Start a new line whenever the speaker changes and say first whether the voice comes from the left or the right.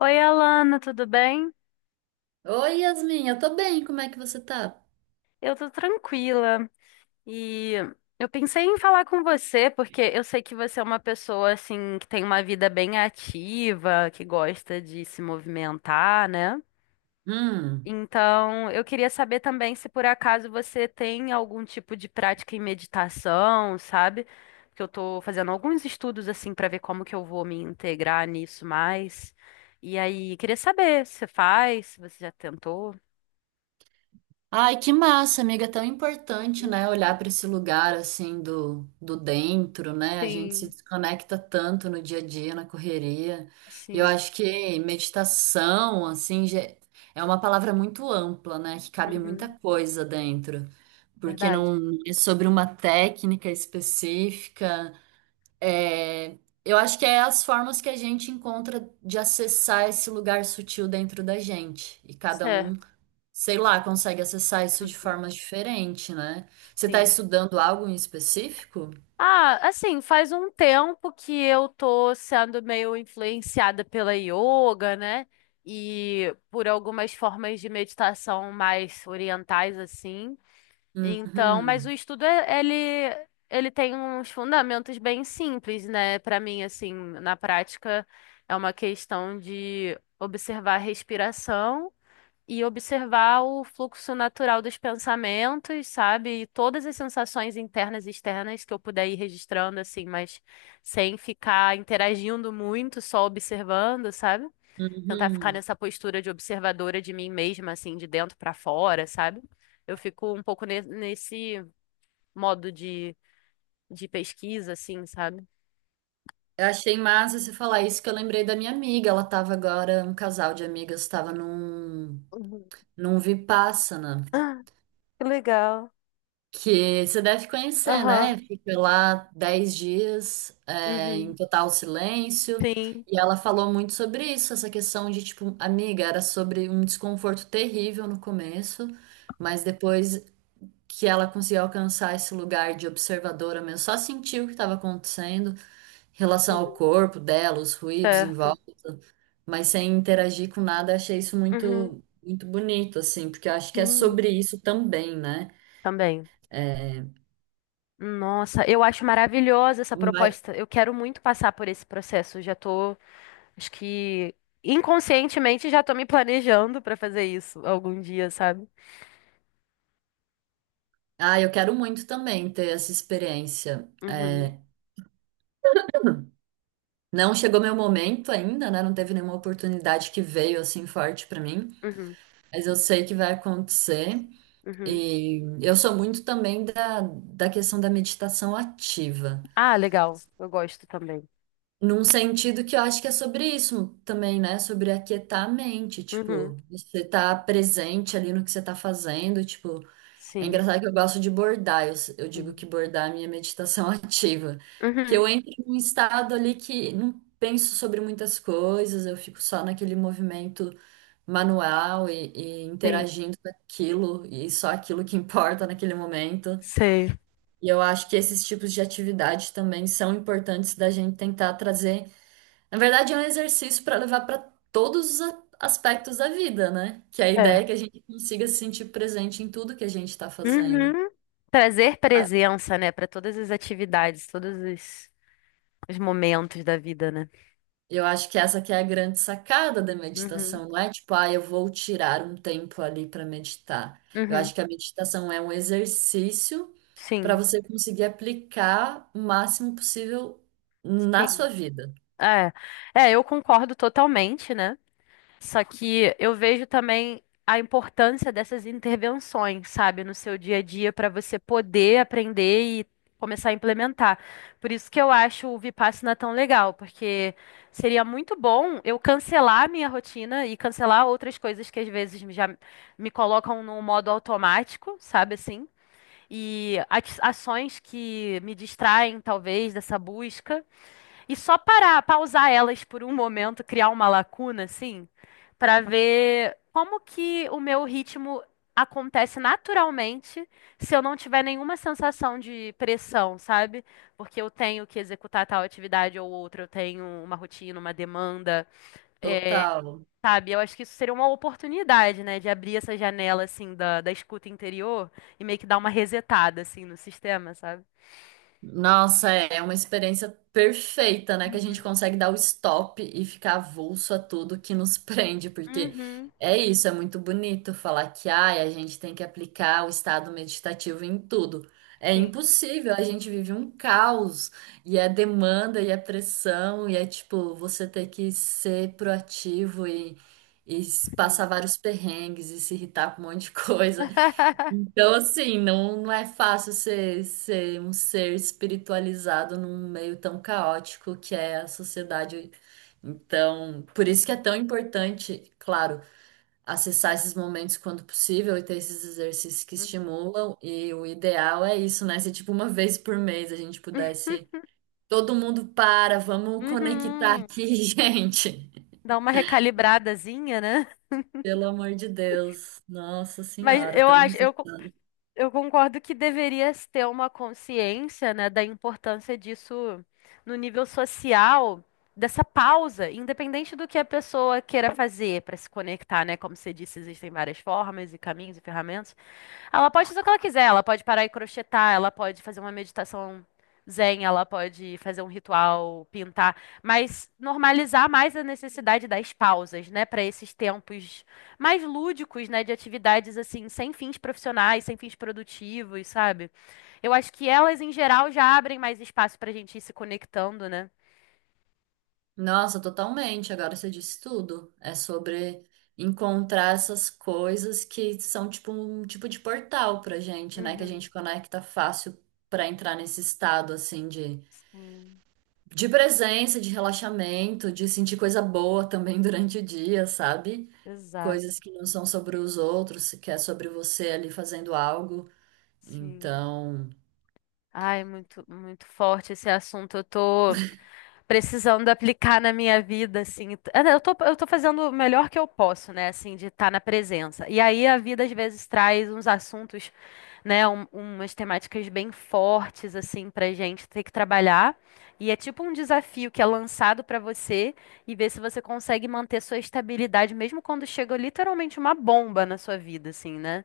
left: Oi, Alana, tudo bem?
right: Oi, Yasmin, eu tô bem, como é que você tá?
left: Eu tô tranquila e eu pensei em falar com você porque eu sei que você é uma pessoa assim que tem uma vida bem ativa, que gosta de se movimentar, né?
right: Hum.
left: Então, eu queria saber também se por acaso você tem algum tipo de prática em meditação, sabe? Porque eu tô fazendo alguns estudos assim pra ver como que eu vou me integrar nisso mais. E aí, queria saber se você faz, se você já tentou.
right: Ai, que massa, amiga, é tão importante, né, olhar para esse lugar assim do dentro, né? A gente se
left: Sim.
right: desconecta tanto no dia a dia, na correria. E eu
left: Sim.
right: acho que meditação, assim, é uma palavra muito ampla, né, que cabe muita
left: Uhum.
right: coisa dentro, porque
left: Verdade.
right: não é sobre uma técnica específica. É, eu acho que é as formas que a gente encontra de acessar esse lugar sutil dentro da gente. E cada um,
left: Certo.
right: sei lá, consegue acessar isso de
left: Uhum.
right: formas diferentes, né? Você está
left: Sim.
right: estudando algo em específico?
left: Ah, assim, faz um tempo que eu tô sendo meio influenciada pela yoga, né? E por algumas formas de meditação mais orientais, assim. Então, mas o
right: Uhum,
left: estudo, ele, ele tem uns fundamentos bem simples, né? Pra mim, assim, na prática, é uma questão de observar a respiração e observar o fluxo natural dos pensamentos, sabe? E todas as sensações internas e externas que eu puder ir registrando, assim, mas sem ficar interagindo muito, só observando, sabe? Tentar ficar
right: uhum.
left: nessa postura de observadora de mim mesma, assim, de dentro pra fora, sabe? Eu fico um pouco nesse modo de pesquisa, assim, sabe?
right: Eu achei massa você falar isso que eu lembrei da minha amiga. Ela estava agora, um casal de amigas estava
left: Uhum.
right: num Vipassana.
left: Que legal.
right: Que você deve conhecer,
left: Aham.
right: né? Fica lá 10 dias, é, em
left: Uhum.
right: total silêncio.
left: Sim.
right: E ela falou muito sobre isso, essa questão de, tipo, amiga, era sobre um desconforto terrível no começo, mas depois que ela conseguiu alcançar esse lugar de observadora mesmo, só sentiu o que estava acontecendo em relação ao
left: Uhum.
right: corpo dela, os ruídos em
left: Certo.
right: volta, mas sem interagir com nada, achei isso
left: Uhum.
right: muito, muito bonito, assim, porque eu acho que é
left: Sim,
right: sobre isso também, né?
left: também.
right: É,
left: Nossa, eu acho maravilhosa essa proposta. Eu quero muito passar por esse processo. Eu já tô, acho que inconscientemente já tô me planejando para fazer isso algum dia, sabe?
right: ah, eu quero muito também ter essa experiência.
left: Uhum,
right: É, não chegou meu momento ainda, né? Não teve nenhuma oportunidade que veio assim forte pra mim,
left: uhum,
right: mas eu sei que vai acontecer.
left: uhum.
right: E eu sou muito também da questão da meditação ativa,
left: Ah, legal. Eu gosto também.
right: num sentido que eu acho que é sobre isso também, né? Sobre aquietar a mente,
left: Uhum,
right: tipo, você tá presente ali no que você tá fazendo, tipo, é
left: sim.
right: engraçado que eu gosto de bordar. Eu digo
left: Uhum,
right: que bordar é a minha meditação ativa. Porque
left: uhum,
right: eu entro em um estado ali que não penso sobre muitas coisas, eu fico só naquele movimento manual e
left: sim.
right: interagindo com aquilo, e só aquilo que importa naquele momento.
left: Sei.
right: E eu acho que esses tipos de atividade também são importantes da gente tentar trazer. Na verdade, é um exercício para levar para todos os aspectos da vida, né? Que é a ideia é
left: É.
right: que a gente consiga se sentir presente em tudo que a gente está fazendo.
left: Uhum. Trazer presença, né, para todas as atividades, todos os momentos da vida, né?
right: Eu acho que essa que é a grande sacada da
left: Uhum,
right: meditação, não é tipo, ah, eu vou tirar um tempo ali para meditar. Eu acho
left: uhum.
right: que a meditação é um exercício para
left: Sim,
right: você conseguir aplicar o máximo possível na
left: sim.
right: sua vida.
left: É, é, eu concordo totalmente, né? Só que eu vejo também a importância dessas intervenções, sabe, no seu dia a dia para você poder aprender e começar a implementar. Por isso que eu acho o Vipassana tão legal, porque seria muito bom eu cancelar a minha rotina e cancelar outras coisas que às vezes já me colocam no modo automático, sabe assim? E ações que me distraem, talvez, dessa busca. E só parar, pausar elas por um momento, criar uma lacuna, assim, pra ver como que o meu ritmo acontece naturalmente se eu não tiver nenhuma sensação de pressão, sabe? Porque eu tenho que executar tal atividade ou outra, eu tenho uma rotina, uma demanda, é,
right: Total.
left: sabe? Eu acho que isso seria uma oportunidade, né, de abrir essa janela, assim, da escuta interior e meio que dar uma resetada, assim, no sistema, sabe?
right: Nossa, é uma experiência perfeita, né? Que a gente
left: Uhum.
right: consegue dar o stop e ficar avulso a tudo que nos prende, porque
left: Uhum.
right: é isso, é muito bonito falar que ai, a gente tem que aplicar o estado meditativo em tudo. É
left: Sim,
right: impossível, a gente vive um caos, e é demanda, e é pressão, e é tipo, você ter que ser proativo e
left: sim.
right: passar vários perrengues e se irritar com um monte de coisa. Então, assim, não, não é fácil ser um ser espiritualizado num meio tão caótico que é a sociedade. Então, por isso que é tão importante, claro, acessar esses momentos quando possível e ter esses exercícios que estimulam. E o ideal é isso, né? Se, tipo, uma vez por mês a gente pudesse. Todo mundo para, vamos conectar
left: Uhum.
right: aqui, gente.
left: Dá uma recalibradazinha, né?
right: Pelo amor de Deus. Nossa
left: Mas
right: Senhora,
left: eu acho,
right: estamos.
left: eu concordo que deveria se ter uma consciência, né, da importância disso no nível social, dessa pausa, independente do que a pessoa queira fazer para se conectar, né? Como você disse, existem várias formas e caminhos e ferramentas. Ela pode fazer o que ela quiser, ela pode parar e crochetar, ela pode fazer uma meditação zen, ela pode fazer um ritual, pintar, mas normalizar mais a necessidade das pausas, né, para esses tempos mais lúdicos, né, de atividades assim, sem fins profissionais, sem fins produtivos, sabe? Eu acho que elas em geral já abrem mais espaço para a gente ir se conectando, né?
right: Nossa, totalmente. Agora você disse tudo. É sobre encontrar essas coisas que são tipo um tipo de portal pra gente, né? Que a
left: Uhum.
right: gente conecta fácil pra entrar nesse estado assim
left: Sim,
right: de presença, de relaxamento, de sentir coisa boa também durante o dia, sabe?
left: exato,
right: Coisas que não são sobre os outros, que é sobre você ali fazendo algo.
left: sim.
right: Então,
left: Ai, muito, muito forte esse assunto. Eu tô precisando aplicar na minha vida, assim. Ah, não, eu tô, eu tô fazendo o melhor que eu posso, né, assim, de estar na presença. E aí a vida às vezes traz uns assuntos, né, umas temáticas bem fortes, assim, pra gente ter que trabalhar. E é tipo um desafio que é lançado pra você e ver se você consegue manter sua estabilidade, mesmo quando chega literalmente uma bomba na sua vida, assim, né?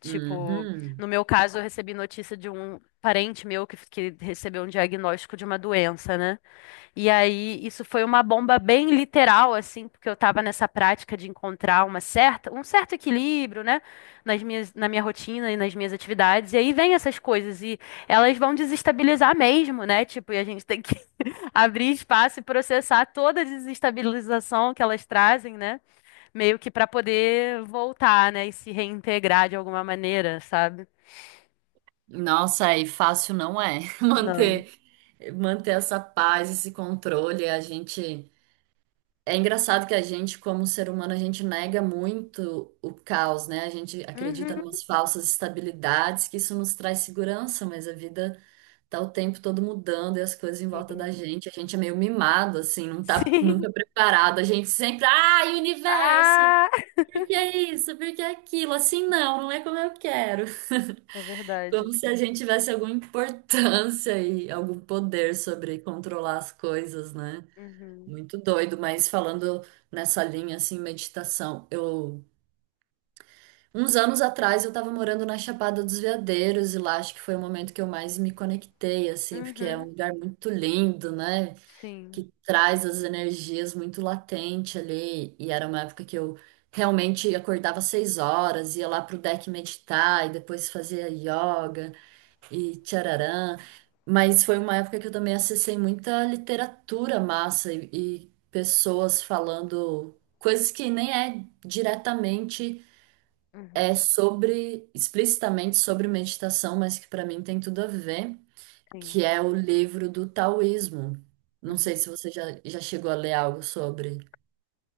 left: Tipo,
right: uhum.
left: no meu caso, eu recebi notícia de um parente meu que recebeu um diagnóstico de uma doença, né? E aí, isso foi uma bomba bem literal, assim, porque eu estava nessa prática de encontrar uma certa, um certo equilíbrio, né, nas na minha rotina e nas minhas atividades. E aí vem essas coisas e elas vão desestabilizar mesmo, né? Tipo, e a gente tem que abrir espaço e processar toda a desestabilização que elas trazem, né? Meio que para poder voltar, né, e se reintegrar de alguma maneira, sabe?
right: Nossa, e fácil não é
left: Não.
right: manter essa paz, esse controle. A gente é engraçado que a gente, como ser humano, a gente nega muito o caos, né? A gente acredita em
left: Uhum.
right: umas falsas estabilidades que isso nos traz segurança, mas a vida tá o tempo todo mudando e as coisas em volta da
left: Sim.
right: gente. A gente é meio mimado assim, não tá
left: Sim.
right: nunca preparado. A gente sempre, ai, universo,
left: Ah!
right: por que isso? Por que aquilo? Assim não, não é como eu quero.
left: É verdade.
right: Como se a gente tivesse alguma importância e algum poder sobre controlar as coisas, né?
left: Uhum.
right: Muito doido, mas falando nessa linha assim, meditação, eu uns anos atrás eu estava morando na Chapada dos Veadeiros e lá acho que foi o momento que eu mais me conectei assim, porque é um
left: Uhum,
right: lugar muito lindo, né?
left: sim,
right: Que traz as energias muito latente ali e era uma época que eu realmente acordava às 6 horas, ia lá pro deck meditar e depois fazia yoga e tchararã. Mas foi uma época que eu também acessei muita literatura massa e pessoas falando coisas que nem é diretamente
left: uhum,
right: é sobre, explicitamente sobre meditação, mas que para mim tem tudo a ver,
left: sim,
right: que é o livro do taoísmo. Não
left: uhum.
right: sei se você já chegou a ler algo sobre.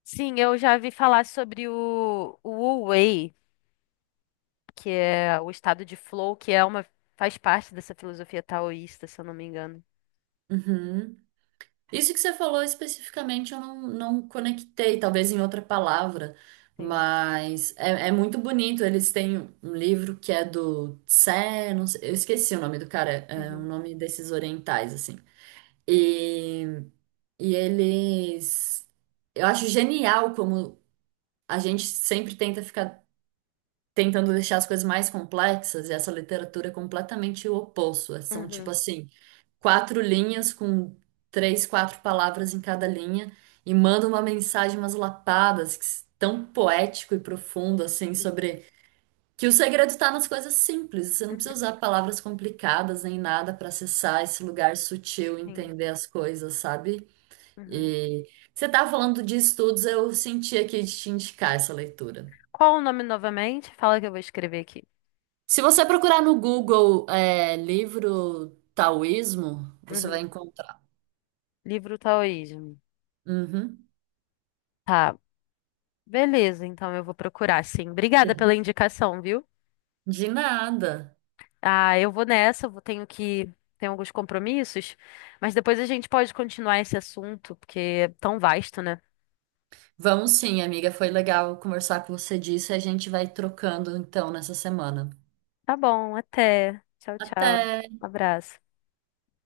left: Sim, eu já vi falar sobre o Wu Wei, que é o estado de flow, que é uma, faz parte dessa filosofia taoísta, se eu não me engano.
right: Uhum. Isso que você falou especificamente eu não conectei, talvez em outra palavra,
left: Sim.
right: mas é muito bonito. Eles têm um livro que é do Tse, não sei- eu esqueci o nome do cara, é o
left: Uhum,
right: nome desses orientais, assim. E, e eles. Eu acho genial como a gente sempre tenta ficar tentando deixar as coisas mais complexas e essa literatura é completamente o oposto. São tipo
left: uhum,
right: assim quatro linhas com três, quatro palavras em cada linha e manda uma mensagem, umas lapadas que tão poético e profundo assim sobre que o segredo está nas coisas simples. Você não precisa
left: uhum,
right: usar palavras complicadas nem nada para acessar esse lugar sutil, e
left: sim,
right: entender as coisas, sabe?
left: uhum.
right: E você tá falando de estudos, eu senti aqui de te indicar essa leitura.
left: Qual o nome novamente? Fala que eu vou escrever aqui.
right: Se você procurar no Google, é, livro taoísmo, você vai
left: Uhum.
right: encontrar.
left: Livro Taoísmo.
right: Uhum.
left: Tá, beleza, então eu vou procurar, sim. Obrigada pela indicação, viu?
right: De nada.
left: Ah, eu vou nessa, tenho que. Tenho alguns compromissos, mas depois a gente pode continuar esse assunto, porque é tão vasto, né?
right: Vamos sim, amiga. Foi legal conversar com você disso e a gente vai trocando então nessa semana.
left: Tá bom, até. Tchau, tchau.
right: Até!
left: Um abraço.